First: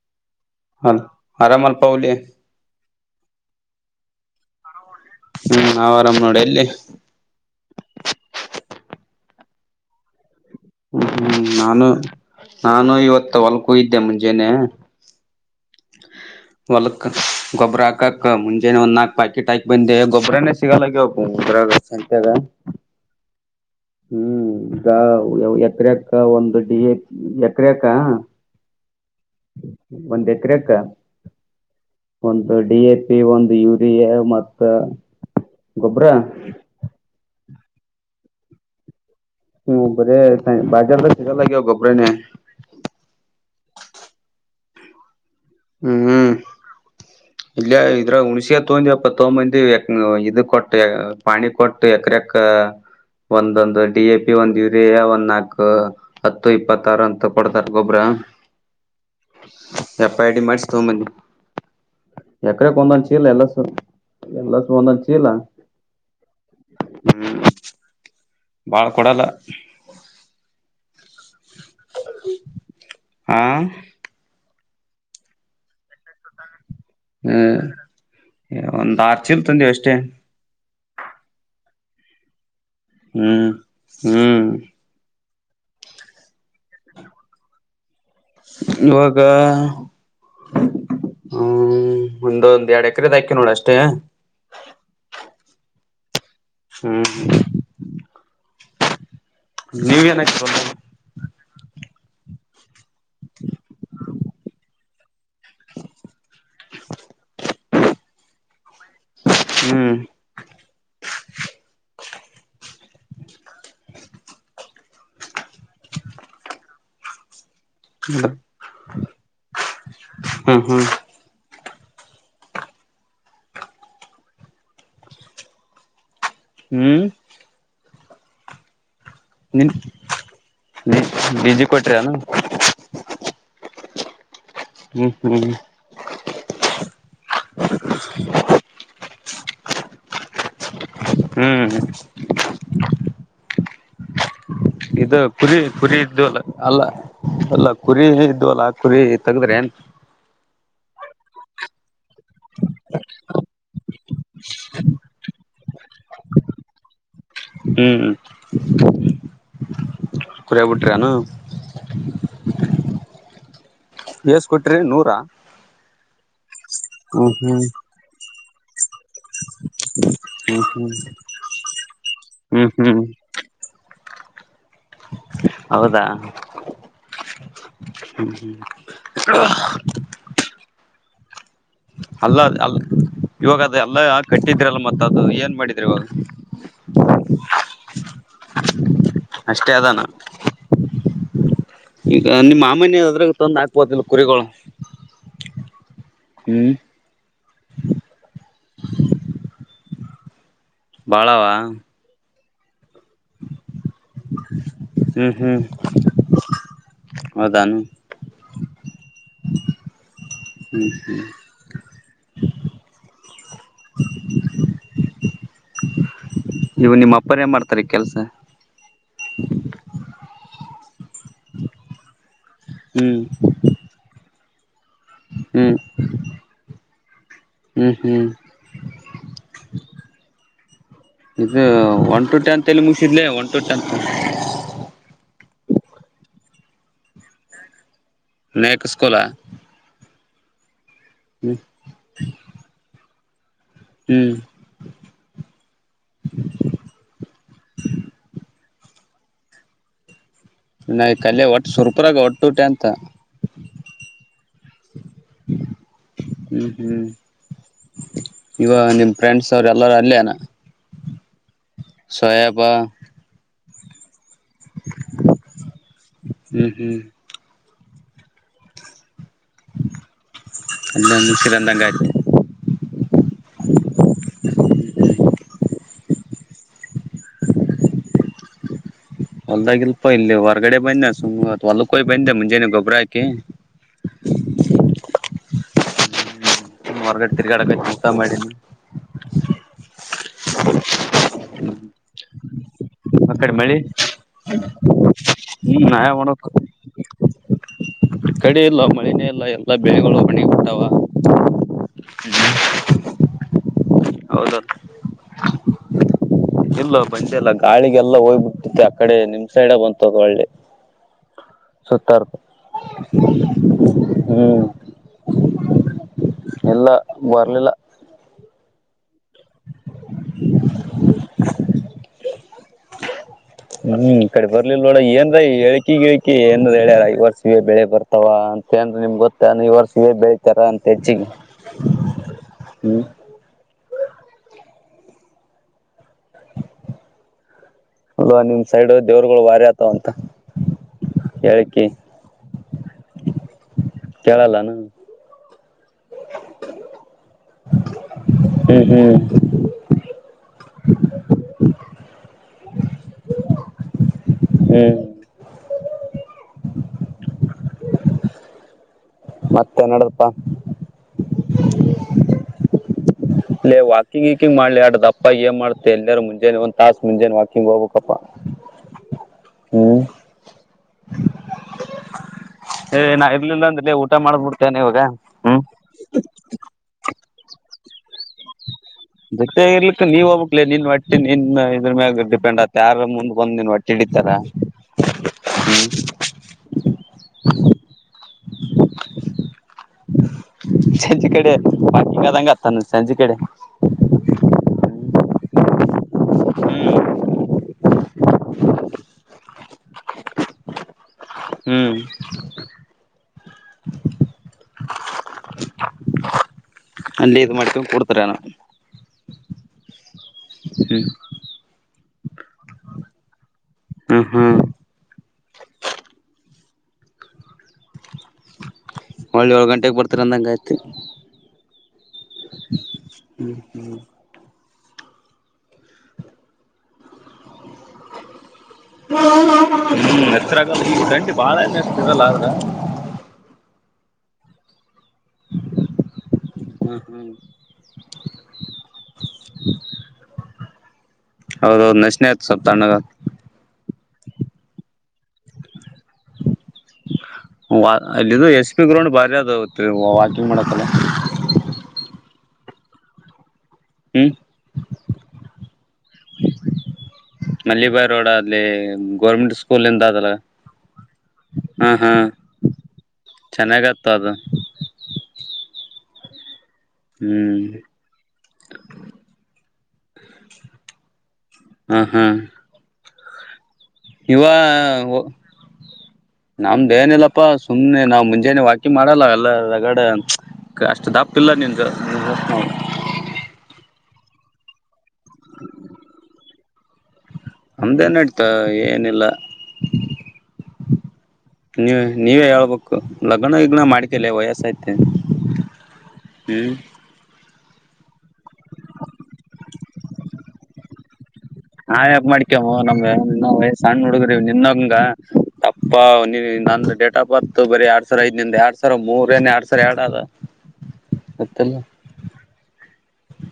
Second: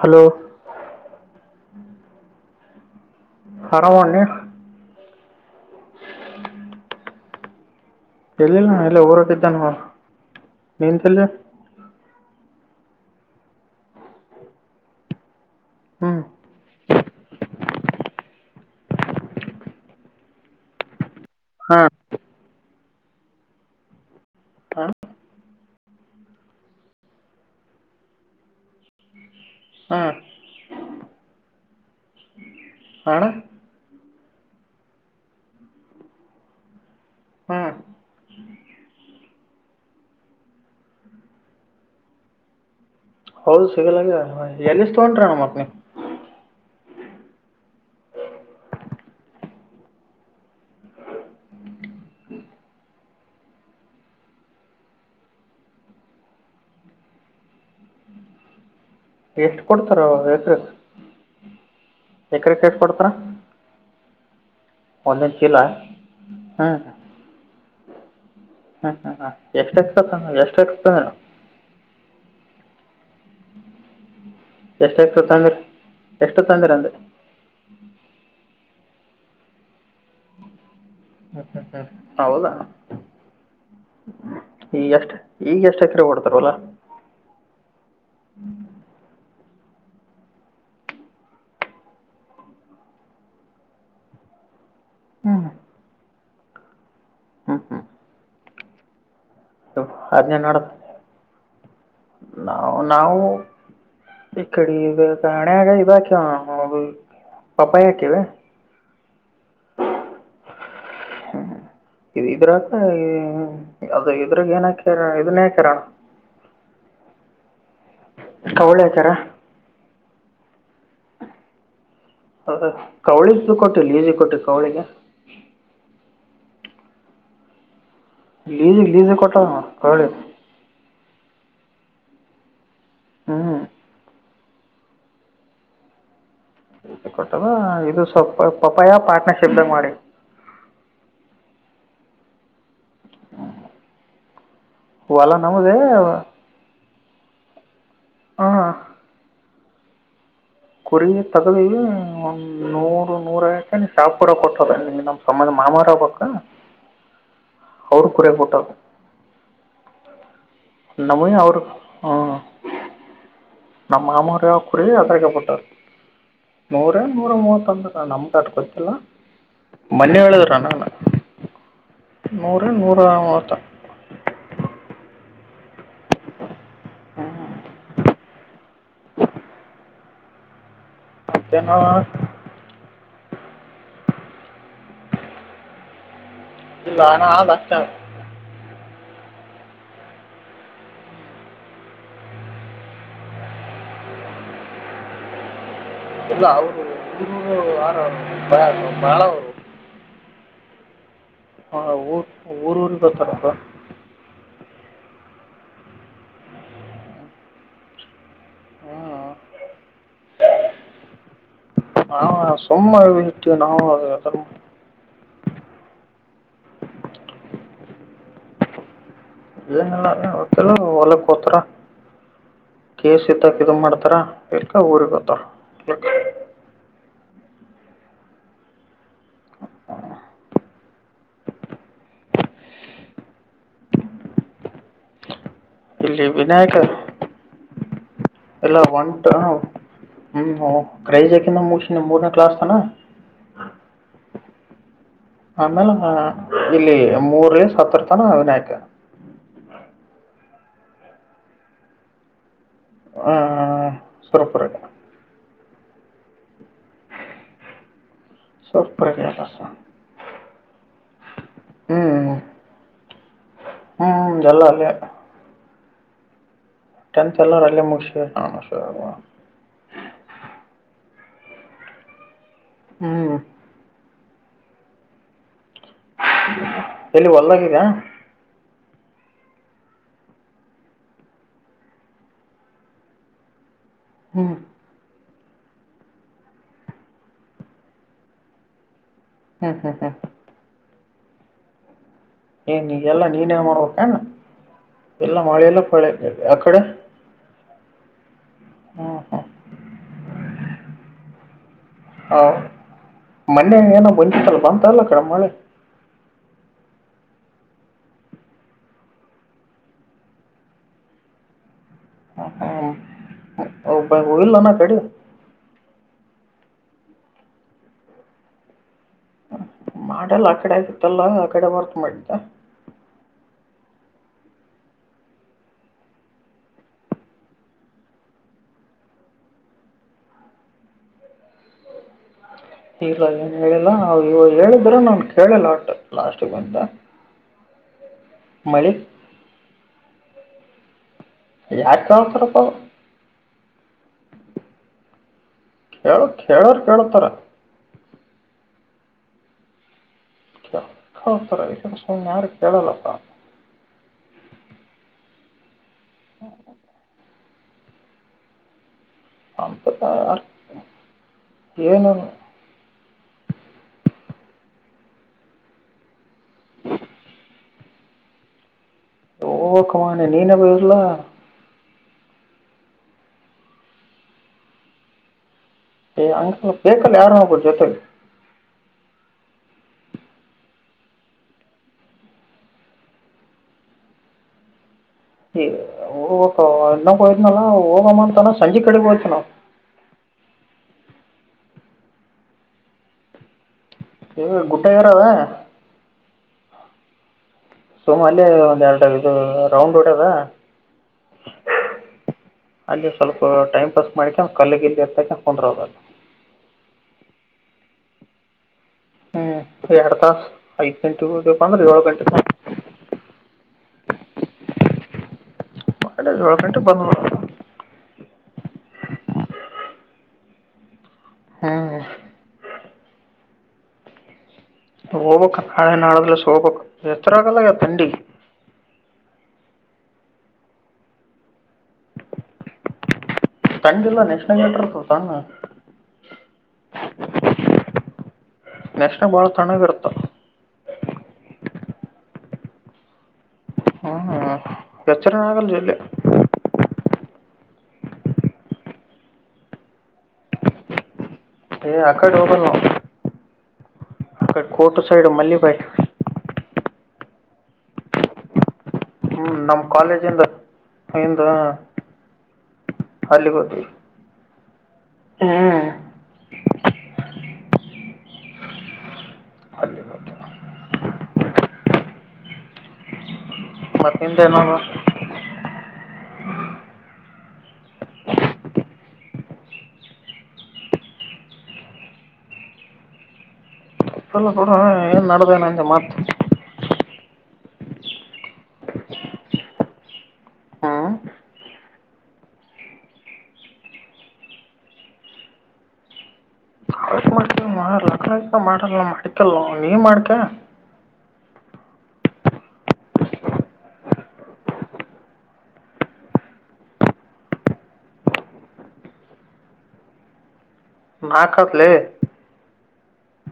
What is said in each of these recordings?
Hello ಹ ಆರಾಮಲು ಪೌಲಿ ಹರಾಮ್ಣ ಹ್ಮ್ ನಾವ್ ಆರಾಮ್ ನೋಡಿ ಎಲ್ಲಿ ಎಲ್ಲಿಿಲ್ಲ ನ ಎಲ್ಲ ಊರೋಟಿದ್ದಾನ ಅವ ಹ್ಮ ಹ್ಮ್ ನಾನು ನಾನು ಇವತ್ತು ಹೊಲ್ಕೂ ಇದ್ದೆ ಮುಂಜೇನೆ ಹಾ ಹೊಲಕ್ ಗೊಬ್ಬ್ರ ಹಾಕಕ್ ಮುಜೆನೆ ಒಂದ ನಾಕಕ್ ಪ್ಯಾಕೆಟ್ ಹಾಕಿ ಬಂದೆ ಗೊಬರನೇ ಸಿಗಲ್ಲ ಹಾಂ ತರಗಂತೆಾಗ ಹ್ಮ್ ಈಗ ಹಾಂ ಎತ್ರಕ್ಕ ಒಂದು ಡಿ ಎತ್್ರಕ್ಕ ಹಾಂ ಒಂದ್ ಎಕರೆಕ್ಕ ಒಂದು ಡಿ ಎ ಪಿ ಅಣ್ಣ ಒಂದು ಯೂರಿಯಾ ಮತ್ತ ಗೊಬ್ಬರ ಹ್ಞೂ ಹ್ಮ ಬರ ಬಾಜಾರದ ಶಕ್ಕಲ್ಲ ಗೊಬರನ ಹೌದು ಸಿಗಲ ಎಲ್ಲಿಿಸ ತಗೊಂಡ್ರಣ ಮತ್ತ ಹ್ಮ್ ಇಲ್ಲಯ ಇದ್ರ ಹುಣಸಿ ಹ ತಗಂದ ಅಪ್ಪ ತಗೊಂಬಂದಿ ಇದು ಕೊಟ್ಟು ಪಾಣಿ ಕೊಟ್ಟು ಎಕರೆ ಕ್ಕ ಒಂದೊಂದು ಡಿ ಎ ಪಿ ಒಂದ್ ಯುರಿಯಾ ಒಂದ್ ನಾಕು ಹತ್ತು ಇಪ್ಪತ್ತಾರು ಅಂತ ಕೊಡ್ತಾರ ಗೊಬ್ರ ಎಷ್ಟು ಕೊಡ್ತಾರ ಹೆಸ್ರ ಮಾಡಿಸಿ ತಗೊಂಬಂದಿ ಬಕರೆ ಎಷ್ಟ ಎಕರೆಕ್ ಕೊಡ್ತರ ಒಂದೊಂದ್ ಚೀಲ ಎಲ್ಲಸು ಎಲ್ಲಸು ಒಂದೊಂದ್ ಒಂದ ಚೀಲ ಹಾ ಹ್ಮ್ ಹಾ ಬಾಳ್ ಹಾ ಕೊಡಲ್ಲ ಹ ಎಷ್ಟ ಆತ ಎಷ್ಟುಕ್ತ ಹಾಂ ಎಷ್ಟ ಎಷ್ಟು ತೊಂದ್ರ ಎಷ್ಟು ತೊಂದರ ಅಂದ್ರೆ ಹ್ಮ್ ಒಂದ ಆರ್ಚ ಇಲ್ ತಂದವಿ ಅಷ್ಟೇ ಹ್ಮ ಹ್ಮ್ ಹ್ಮ್ ಹೌದಾ ಹ್ಮ್ ಹ್ಮ್ ಈಗ ಎಷ್ಟು ಈಗ ಎಷ್ಟ ಹತ್ತಿರ ಓಡ್ತಾರವಲ್ಲ ಬಾಗ ಹ್ಮ್ ಒಂದೊಂದ್ ಎರಡ್ ಎಕರೆದ ಹಾಕಿ ನೋಡ ಅಷ್ಟೇ ಹ್ಮ ಹ್ಮ್ ಹ್ಮ ಹ್ಮ ಹ ನೀವೇನ ಅದನ್ಡ ನಾ ನಾವು ಈ ಕಡೆ ಹಣೆಾಗ ಇಾಕ ಪಪ್ಪಾಯಿ ಹಾಕಿವ ಹ್ಮ್ ಹ್ಮ ಹ ಇ ಇದ್ರಕ ಅದು ಇದ್ರಾಗ ಏನ್ ಹಾಕ್ಯರ ಇದನ್ನೇ ಹಾಕಿರೋಣ ಕವಳ ಆತರ ಹ್ಮ್ ಹ್ಮ್ ಹೌದ ಕವಳಿದು ಕೊಟ್ಟುಲ್ಲ ಈಜ ಕೊಟ್ಟ ಕೌಳಿಗೆ ಹ್ಮ್ ಲೀಸ ಲೀಸು ಕೊಟ್ಟ ಕಳಿ ಬಜ ಕೊಟ್ರನು ಹ್ಮ್ [unintelligible] ಇ ಕೊಟ್ಟದ ಇದು ಸ್ವಲ್ಪ ಪಪಾಯ ಪಾರ್ಟ್ನರ್ಶಿಪ್ದಗ ಮಾಡಿನ್. ಹ್ಮ್ ಇದು ಹೊಲ ಕುರಿ ನಮ್ಮದೇ ಕುರಿ ಇದ್ದು ಅಲ್ಲ ಅಲ್ಲ ಕುರಿ ಇದ್ವು ಅಲ್ಲ ಹಾಂ ಕುರಿ ತಗದ್ರೆ ಏನ್ ಕುರಿ ತಗವಿ ಒಂದ್ ನೂರು ನೂರಕ ನೀ ಶಾಪುರ ಕೂಡ ಕೊಟ್ಟದ ನಮ್ ಸಮಧ ಮಾಡ ಅಮಾರಾಬಕ್ಕ ಅವರು ಹ್ಮ್ ಕುರ ಪಟ್ಟು ಕುರಿಯ ಬಿಟ್ರನು ನಮಯ ಅವರ್ ನಮ್ಮ ಮಾಮಾರ ಎಸ್ ಕೊಟ್ರಿ ಕುಡ ನೂರಾ ಅದರಿಕ ಪಟ್ಟರು ನೂರೇ ನೂರ ಹ್ಮ್ ಹ್ಮ್ ಮೂವತ್ತು ಅಂದ ನಮ್ಮ್ದಡ್ಕ. ಹಲೋ ಮನ್ನಿ ಹೇಳಿದ್ರ ಹ್ಮ್ ನ ಹ್ಮ್ ನೂರ ಹ್ಮ್ ನೂರ ಹ್ಮ್ ಮೂವತ್ತ. ಹೌದಾ ಹ್ಮ್ ಹ್ಮ್ [inaudible] ಚಿನ್ನು ಅಲ್ ಇವಾಗ ಅದೆ ಎಲ್ಲ ಹಕ್ ಕಟ್ಟಿದ್ರಲ್ಲ ಮತ್ತ ಅದು ಏನ್ ಮಾಡಿದ್ರಿ ಇವಾಗ [inaudible] ಅಷ್ಟೇ ಅದಾನ ಈಗ ನಿಮ್ಮ್ ಮಾಮನ ಅದ್ರಾಗ ತಂದು ಆಕ್ಬೋಕಲ್ಲ ಕುರಿಗಳು ಹ್ಮ್ [inaudible] ಬಾಳವಾ ಅವರು ಊರ್ ಊರಿಗ್ ತರದು [unintelligible] ಹ್ಞ ಹ್ಞ ವದಾಮ ಹ್ಮ ಹ ಸುಮ್ಮ ವೀಟ್ಟ ನಾವು ಅದ ಇವು ನಿಮ್ಮ ಅಪ್ಪರೇ ಮಾಡ್ತಾರೆ ಕೆಲ್ಸ ಇಲ್ಲಲ್ಲ ಒತ್ತಲ್ಲ ಒಲ ಕೊತ್ರ. ಹ್ಮ್ ಕೇಸ್ ಇತ್ತಕ್ ಇದು ಮಾಡ್ತಾರ ಇಲ್ಕ ಊರಿಗೆ ಗೊತ್ತಾರ ಹ್ಮ್ ಇಕ್ಕ ಹ್ಮ್ ಹ್ಮ್ [unintelligible] ಇದು ಒನ್ ಟು ಟೆತ್ ಎಲ್ಲಿ ಮುಗಸಿದ್ಲ ಒನ್ ಟು ಟೆತ್ ಇಲ್ಲಿ ವಿನಾಯಕ ಎಲ್ಲಾ ವಿನಾಯಕ ಸ್ಕೂಲಾ ಒಂಟ ಹ್ಮ್ ಹ್ಮ್ ಕ್ರೈಜಕಿಂದ ಮು ಮೂರನೇ ಕ್ಲಾಸ್ತಾನ ಹ್ಮ್ ಆಮೇಲೆ ಇಲ್ಲಿ ಮೂರ ಸತ್ತರತನ ಅವಿನಾಯಕ [inaudible] ನ ಕಲೆ ಒಟ್ಟು ಸುರ್ಪರಾಗ ಒಟ್ಟು ತೆನ್ತ ಹ ಸರಪರ ಹ್ಮ್ ಹ್ಮ್ ಈವ ನಿಮ್ ಸುರಪುರಾಗ ಎಲ್ಲ ಫ್ರೆಂಡ್ಸ್ ಅವರು ಸ ಎಲ್ಲಾರ ಅಲ್ಲಿ ಸೋಯಬಾ ಹ್ಮ್ ಎಲ್ಲ ಅಲ್ಲೆ ಹ್ಮ್ -ಹ್ಮ್ ಮುಷ -ಹ ಅಲ್ಲಕ್ಕಿರಂದಂಗ [unintelligible] ಹ್ಮ್ ಹ [inaudible] ಎಲ್ಲಿ ಒದಾಗಿದ. ಹೊಲ್ದಾಗಿಲ್ಪ ಇಲ್ಲಿ ಹೊರ್ಗಡೆ ಬಂದೆ ಸುಮ್ ಹೊಲಕ್ಕೋಯ್ ಬಂದೆ ಮುಂಜಾನ ಗೊಬ್ಬರ ಹಾಕಿ. ಹ್ಞೂ ಹೊರ್ಗಡೆ ತಿರ್ಗಾಡಕ ಚೂಸ ಮಾಡಿನ. ಹ್ಮ ಹ್ಮ -ಹಾ- ಹ ಹ್ಮ ಏನ್ಗೆಲ್ಲಾ ನೀನ್ನ್ ಮಾಡರ್ಬೇಕಣ್ಣ ಎಲ್ಲ ಮಾಡೆಲ್ಲ ಹ್ಮ್ ಕೊಳಿ ನಾಳೆ ಆ ಮಾಡಬೇಕು ಕಡೆ. ಕಡೆ ಎಲ್ಲ ಹ್ಞೂ ಮಳೆಯೇ ಹ್ಞೂ ಎಲ್ಲ ಎಲ್ಲಾ ಬೆಳೆಗಳು ಕಣ್ಣಿ ಕೊಟ್ಟ. ಹ- ಮಂಡೆ ಏನೋ ಹೌದೌದು ಅಂತ ಅಲ್ಲ ಕಡ ಮಳೆ ಇಲ್ಲ ಬಂದೆಲ್ಲ ಗಾಳಿಗೆಲ್ಲ ಹೋಗ್ಬಿಟ್ಟೆ ಆ ಕಡೆ ನಿಮ್ ಸೈಡ ಬಂತದು ಒಳ್ಳೆ. ಸತ್ತರ್ ಓ [unintelligible] ಹಲ್ಲ ನ ಕಡೆ ಎಲ್ಲ ಬರ್ಲಿಲ್ಲ. ಮಾಡಲ್ಲ ಆ ಕಡೆ ಆಗಿತ್ತಲ್ಲ ಆ ಕಡೆ ವರ್ಕ್ ಮಾಡಿದ್ದ ಹ್ಮ್ ಈ ಕಡೆ ಬರ್ಲಿಲ್ಲ ನೋಡ ಏನ್ ಎಳ್ಕಿ ಗಿಳ್ಕಿ ಏನ್ ಹೇಳ್ಯಾರ ಐ ವರ್ಷವ ಬೆಳೆ ಬರ್ತಾವ. ದ ನಿಮ್ ಗೊತ್ತ ಈ ವರ್ಷ ಏ ಬೆಳತಾರ ಅಂತ ಹೆಚ್ಚಿಗೆ ಹ್ಮ್ ಇಲ್ಲ ಏನ್ ಹೇಳಿಲ್ಲ ಇವಾಗ ಹೇಳಿದ್ರೆ ನ ಕೇಳಿಲ್ಲ ಆಟ ಲಾಸ್ಟ್ ಬಂತ. ಅಲ್ವಾ ನಿಮ್ ಸೈಡ್ ದೇವ್ರುಗಳು ವಾರಿ ಆತವ ಅಂತ. ಹೇಳಿಕಿ ಯಾಕ ಕ [unintelligible] ಸ್ರಪ ಕೇಳಲ್ಲಾನ ಕೇಳ ಕೇಳೋರ್ ಕೇಳತಾರ. ಹ್ಮ್ -ಹ್ಮ್ ಹೌ -ಸರ ಸ ಯಾರು ಕೇಳಲ್ಲಪ್ಪ. ಹ್ಮ್ ಹಾ [inaudible] ಅಂತ ಮತ್ತೆನಡದಪ್ಪಾ ಏನು ಅಲ್ಲ ವಕಿಂಗ್ ವಕಿಂಗ್ ಮಾಡ್ಲಿ ಆಡ್ದ ಅಪ್ಪಾ ಏನ್ ಮಾಡ್ತ ಎಲ್ಲಾರೂ ಮುಂಜಾನೆ ಒಂದ್ ತಾಸ ಮುಂಾನೆ ವಾಿಂಗ್ ಹೋಗ್ಬೇಕಪ್ಪ ಹ ಹ್ಮ್ ಕಮಾನೆ ನೀನ ಬರ್ಲ. ಏ -ನಾ ಇರ್ಲಿಲ್ಲ ಅಂದ್ರಿಲ್ಲ ಊಟ ಮಾಡ್ಬ ಬಿಡ್ತೇನೆ ಇವಾಗ -ಹ್ಮ್, ಏ- ಹಂಗ ಸ್ವ ಬೇಕಲ್ಲ ಯಾರು ನಬಟ್ಟ ಜೊತೆಲಿ. ಜೊತೆ ಆಗರ್ಲಿಕ್ಕೆ ನೀವ ಹೋಗಬೇಕ್ಲೆ ನಿನ್ ಒಟ್ಟಿ ನಿನ್ ಇದ್ರ ಮ್ಯಾಗ ಡಿಪೆಂಡ್ ಆಗ್ತ ಯಾರ ಮುಂದ್ ಒಂದ ನಿನ್ ಒಟ್ಟಿ ಈ ತರ [unintelligible] ಏನೊಬ್ಬಯಿದನಲ್ಲ ಹೋಗಮಂತಾನ ಸಂಜ ಕಡೆ ಹೋತನ ಸಂಜೆ ಕಡೆ ಪಾಕಿಂಗ್ ಅದಂಗಗೆ ಅತ್ತಾನ ಸಂಜೆ ಕಡೆ ಏ [unintelligible] ಸುಮಲ್ಲಿ ಒಂದ್ ಎರಡು ಇದು ರೌಂಡ್ ಹೊಡ್ಯೋದ ಹ್ಮ್ ಸ್ವಲ್ಪ ಟೈಮ್ ಪಾಸ್ ಮಾಡಿಕ ಕಲ್ಲಿಗೆ ಇಲ್ಲಿ ಎತ್ತಾಕಕಂದ್ರ ಬಂದ್ರವ್ರು ಅಲ್ಲಿ ಇದು ಮಕ್ಕ ಕೊಡ್ತಿರಾನ ಹ್ಮ್ ಎರಡ್ ತಾಸ ಐದ್ ಗಂಟೆಗೆ ಹೋಗಬೇಕ ಅಂದ್ರೆ ಏಳು ಗಂಟೆ ಹ್ಮ್ ಹ್ಮ್ ಮ ಗರ್ಮೆಂಟ್ ಬಂದ ಒಳ್ಳೆ ಏಳು ಗಂಟೆಗೆ ಬರ್ತಾರೆ ಅಂದಂಗಾಯ್ತತಿ ಹಾ ಹ್ಮ್ ಹ್ಮ್ ಹೋಬಕ್ಕ ನಾಳೆ ನಾಳಲ್ಲ ಸೋಬ ಎತ್ರಾಗಲ್ಲ ತಂಡಿ ಹ್ಮ್ ನೆಸರಾಗಲ್ಲ ಈ ಗಂಟಿ ಬಾಳ ನೆಸ್ತರಲ್ಲ ಅ್ರ ತಂಗಿಲ್ಲ ನೆಕ್ಕ್ಷ ನಂಗಟ ತ ಹ್ಮ್ ಹ್ಮ್ ನಕ್ಷನ ಬಾಳ ತಣ್ರುತ್ತ ಹೌದೌದು ನೆಶನೆ ಆಯತು ಸ್ವಲ್ಪ ತ ಅಣ್ಣಗ ಹ್ಮ್ ಹ್ಮ ಎಚ್ಚನ ಆಗಲ್ಲಲ್ಲ ಅಲ್ಲಿದು ಎಸ್ ಪಿ ಗ್ರೌಂಡ್ ಬಾರಿ ಅದ ವಾಕಿಂಗ್ ಮಾಡಕಲ್ಲ ಆಕ್ಕ ಜೋ ಹ್ಮ್ ಅಡೆ ಕೋರ್ಟ ಸೈಡು ಮಲ್ಲಿ ಬಾಯ ಮಲ್ಲಿಬಾಯ್ ರೋಡ್ ಅಲ್ಲಿ ಹ್ಞೂ ಗೋರ್ಮೆಟ್ ನಮ್ಮ ಸ್ಕೂಲ್ ಇದಂತ ತಲ್ಲ ಕಾಲೇಜಿಂದ ಇಂದ ಹಾಂ ಹಾಂ ಚೆನ್ನಾಗತ್ತು ಅದು ಹಾ ಹ್ಮ್ ಅಲ್ಲಿ ಹಾ ಹಾ ಮತ್ತೆ ನಿಂದ ಇವ ಏನದು ನಮ್ದುನಿಲ್ಲ ಅಪ್ಪಾ ಸುಮ್ಮ್ನೆ ನಾವ್ ಮುಂಜಾನೆ ವಾಕಿಂಗ ಮಾಡಲ್ಲ ಎಲ್ಲ ರಗಡೆ ಅಷ್ಟ್ ದಪ್ಪ ಇಲ್ಲ ನಿನ್ಗ ಲ್ಲಡ ಏನ್ ನದನೆ ಅಂಂತ ಮಾತ ಅಮ್ದೇನ್ ಇಡ್ತಾ ಏನಿಲ್ಲ ಹಾ ನೀವ ನೀವೇ ಹೇಳ್ಬೇಕು ಲಗ್ನ ಗಿಗ್ನ್ ಮಾಡ್ಕಲೆ ವಯಸ್ಸ ಐತೆ ಹ್ಮ್ ಕಾಲೇಜ್ ಮಾಡ್ತೀವಿ ಮಾ ಲಗ್ನ ಗಿಗ್ಣ ಮಾಡಲ್ಲ ಮಾಡ್ಕಲ್ವ ನೀವ ಮಾಡ್ಕ ನಾ ಯಪ್ ಮಾಡ್ಕ್ಯವು ನಮ್ಗೆನ್ನ ವಯಸ್ಸ ಹಣ್ಣ ಹುಡುಗ್ರವ್ ನಿನ್ನಂಗ ಅಪ್ಪ ನೀ ನನ್ನ ಡೇಟ್ ಆಫ್ ಬರ್ತ್ ಬರೀ ಎರಡ್ ಸಾವಿರ ಐದ್ ನಿಂದ ಎರಡ್ ಸಾವಿರ ಮೂರನೆ ಎರಡ್ ಸಾವರ ಎರಡ ಅದ ಗೊತ್ತಿಲ್ಲ ಮಾಕಪ್ಲೆ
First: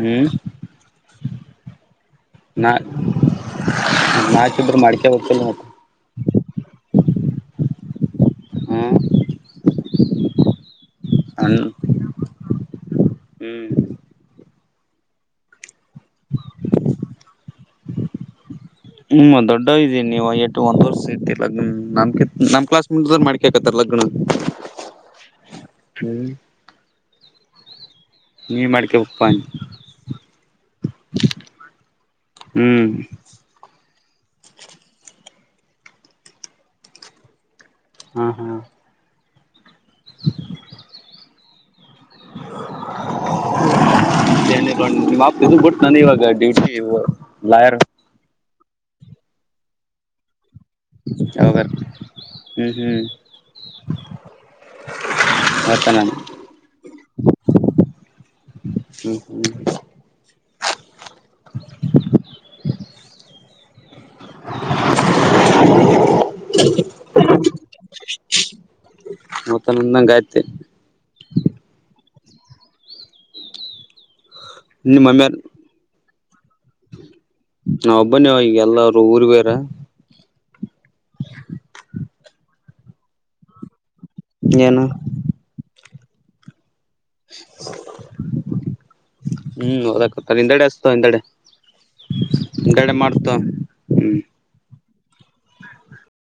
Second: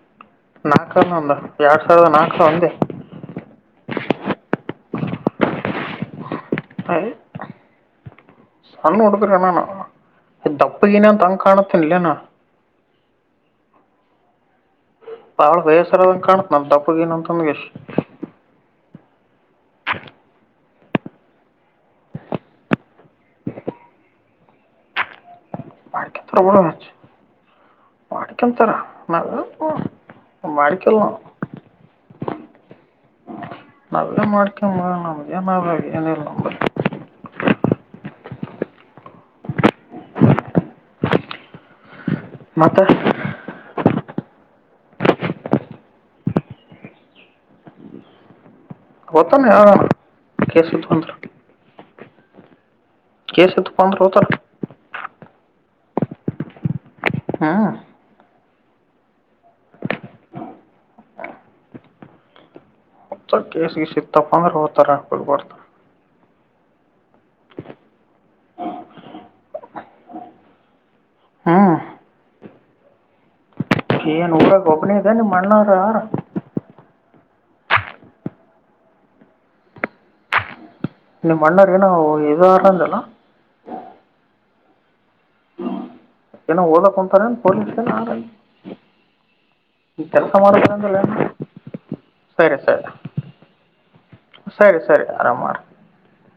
ಹ್ಮ್ ನಾಕ ಒಂದ ಎರಡ್ ಸಾವಿರದ ನಾಕ ಸಾವರ ಒಂದೇ ನಾಕಿದ್ರ ಮಾಡ್ಕಬೇಕಿಲ್ ಒಂದು ಏ ಹ್ಮ್ ಸಣ್ಣ ಒಡುಕರಣ್ಣಣ ತಪ್ಪಿಗೆಏನ ತಂಗ್ ಅಣ್ಣ ಕಾಣತ್ತನಲ್ಲಣ ಹ್ಮ್ ಅವಳ ಬೇಸರ ಕಾಣ್ತ್ ನನ್ ತಪ್ಪಗ ಏನ ಅಂತಂದ ಎಷ್ಟು ಹ್ಮ್ ದೊಡ್ಡ ಇದೀ ನೀವು ಒಂದ ವರ್ಷ ಇದ್ದಿಲ್ಲ ನಮ ನಮ್ಮ ಕ್ಲಾಸ್ಟ್ ಮಾಡ್ಕಕತ್ತಲ್ಲ ಲಗನ ಬಕಿ ತರ ಬರ ನೀ ಮಾಡಿಕಂತಾರ ನ ಮಾಡ್ಕೇಬೇಕಪ್ಪಾ ಮಾಡಿಕಲ್ಲ ನ ಹ್ಮ್ ನಲ್ಲ ಮಾಡಾರ್ಕ ಮಾಡ ನ ಎ ಮಾಡಭಾಗಿ ಎನ ನ ಹಾ ಹಾ ಮತ್ತ ನಿಮ್ಮಪ್ಪ ಇದು ಬಿಟ್ಟನ ಇವಾಗ ಡ್ಯೂಟಿ ಲಾಯರ್ ಹೊತ್ತನ್ ಯ ಕೆಸಿ ತಂದ ಯಾವಾಗ ಹ್ಮ್ ಕೆಸಿ ತಪಾಂದ್ರ ಹತಾರ ಮತ್ತನ ಹಾ ಹ್ಮ್ ಹ್ಮ್ ಕೇಸಿಗೆ ಸಿತ್ತಪ್ಪ ಅಂದ್ರೆ ಹತಾರಾಕ ಬರ್ತ ಮತ್ತಂದಂಗಾಯ್ತ್ು ಹ್ಮ್ ಏನ್ ಊಟ ಗ ಒಬ್ಬನ ಇದದೆನೆ ಮಾಡಣನಾರಾರ ನ ಒಬ್ಬನವ ಈಗ ಎಲ್ಲರು ಊರ್ ಬೇರ ಇನ್ನ ಮ್ಣಾರೆ ಏನ ಎದಾರಲ್ಲಂತಲ್ಲ ಜನು ಏನ ಓದಾ ಕೊಂತಾನ ಪಲೀ ಹ್ಮ್ ಹಓದತಾರೆ ಹಿಂದೆಡೆ ಹಸ್ತ ಹಿಂದೆಡೆ ಸರಿ ಸರಿ ಹಿಂದೆಡೆ ಮಾಡ್ತ ಹ್ಮ್ ಸರಿ ಸರಿ ಆರಾಮ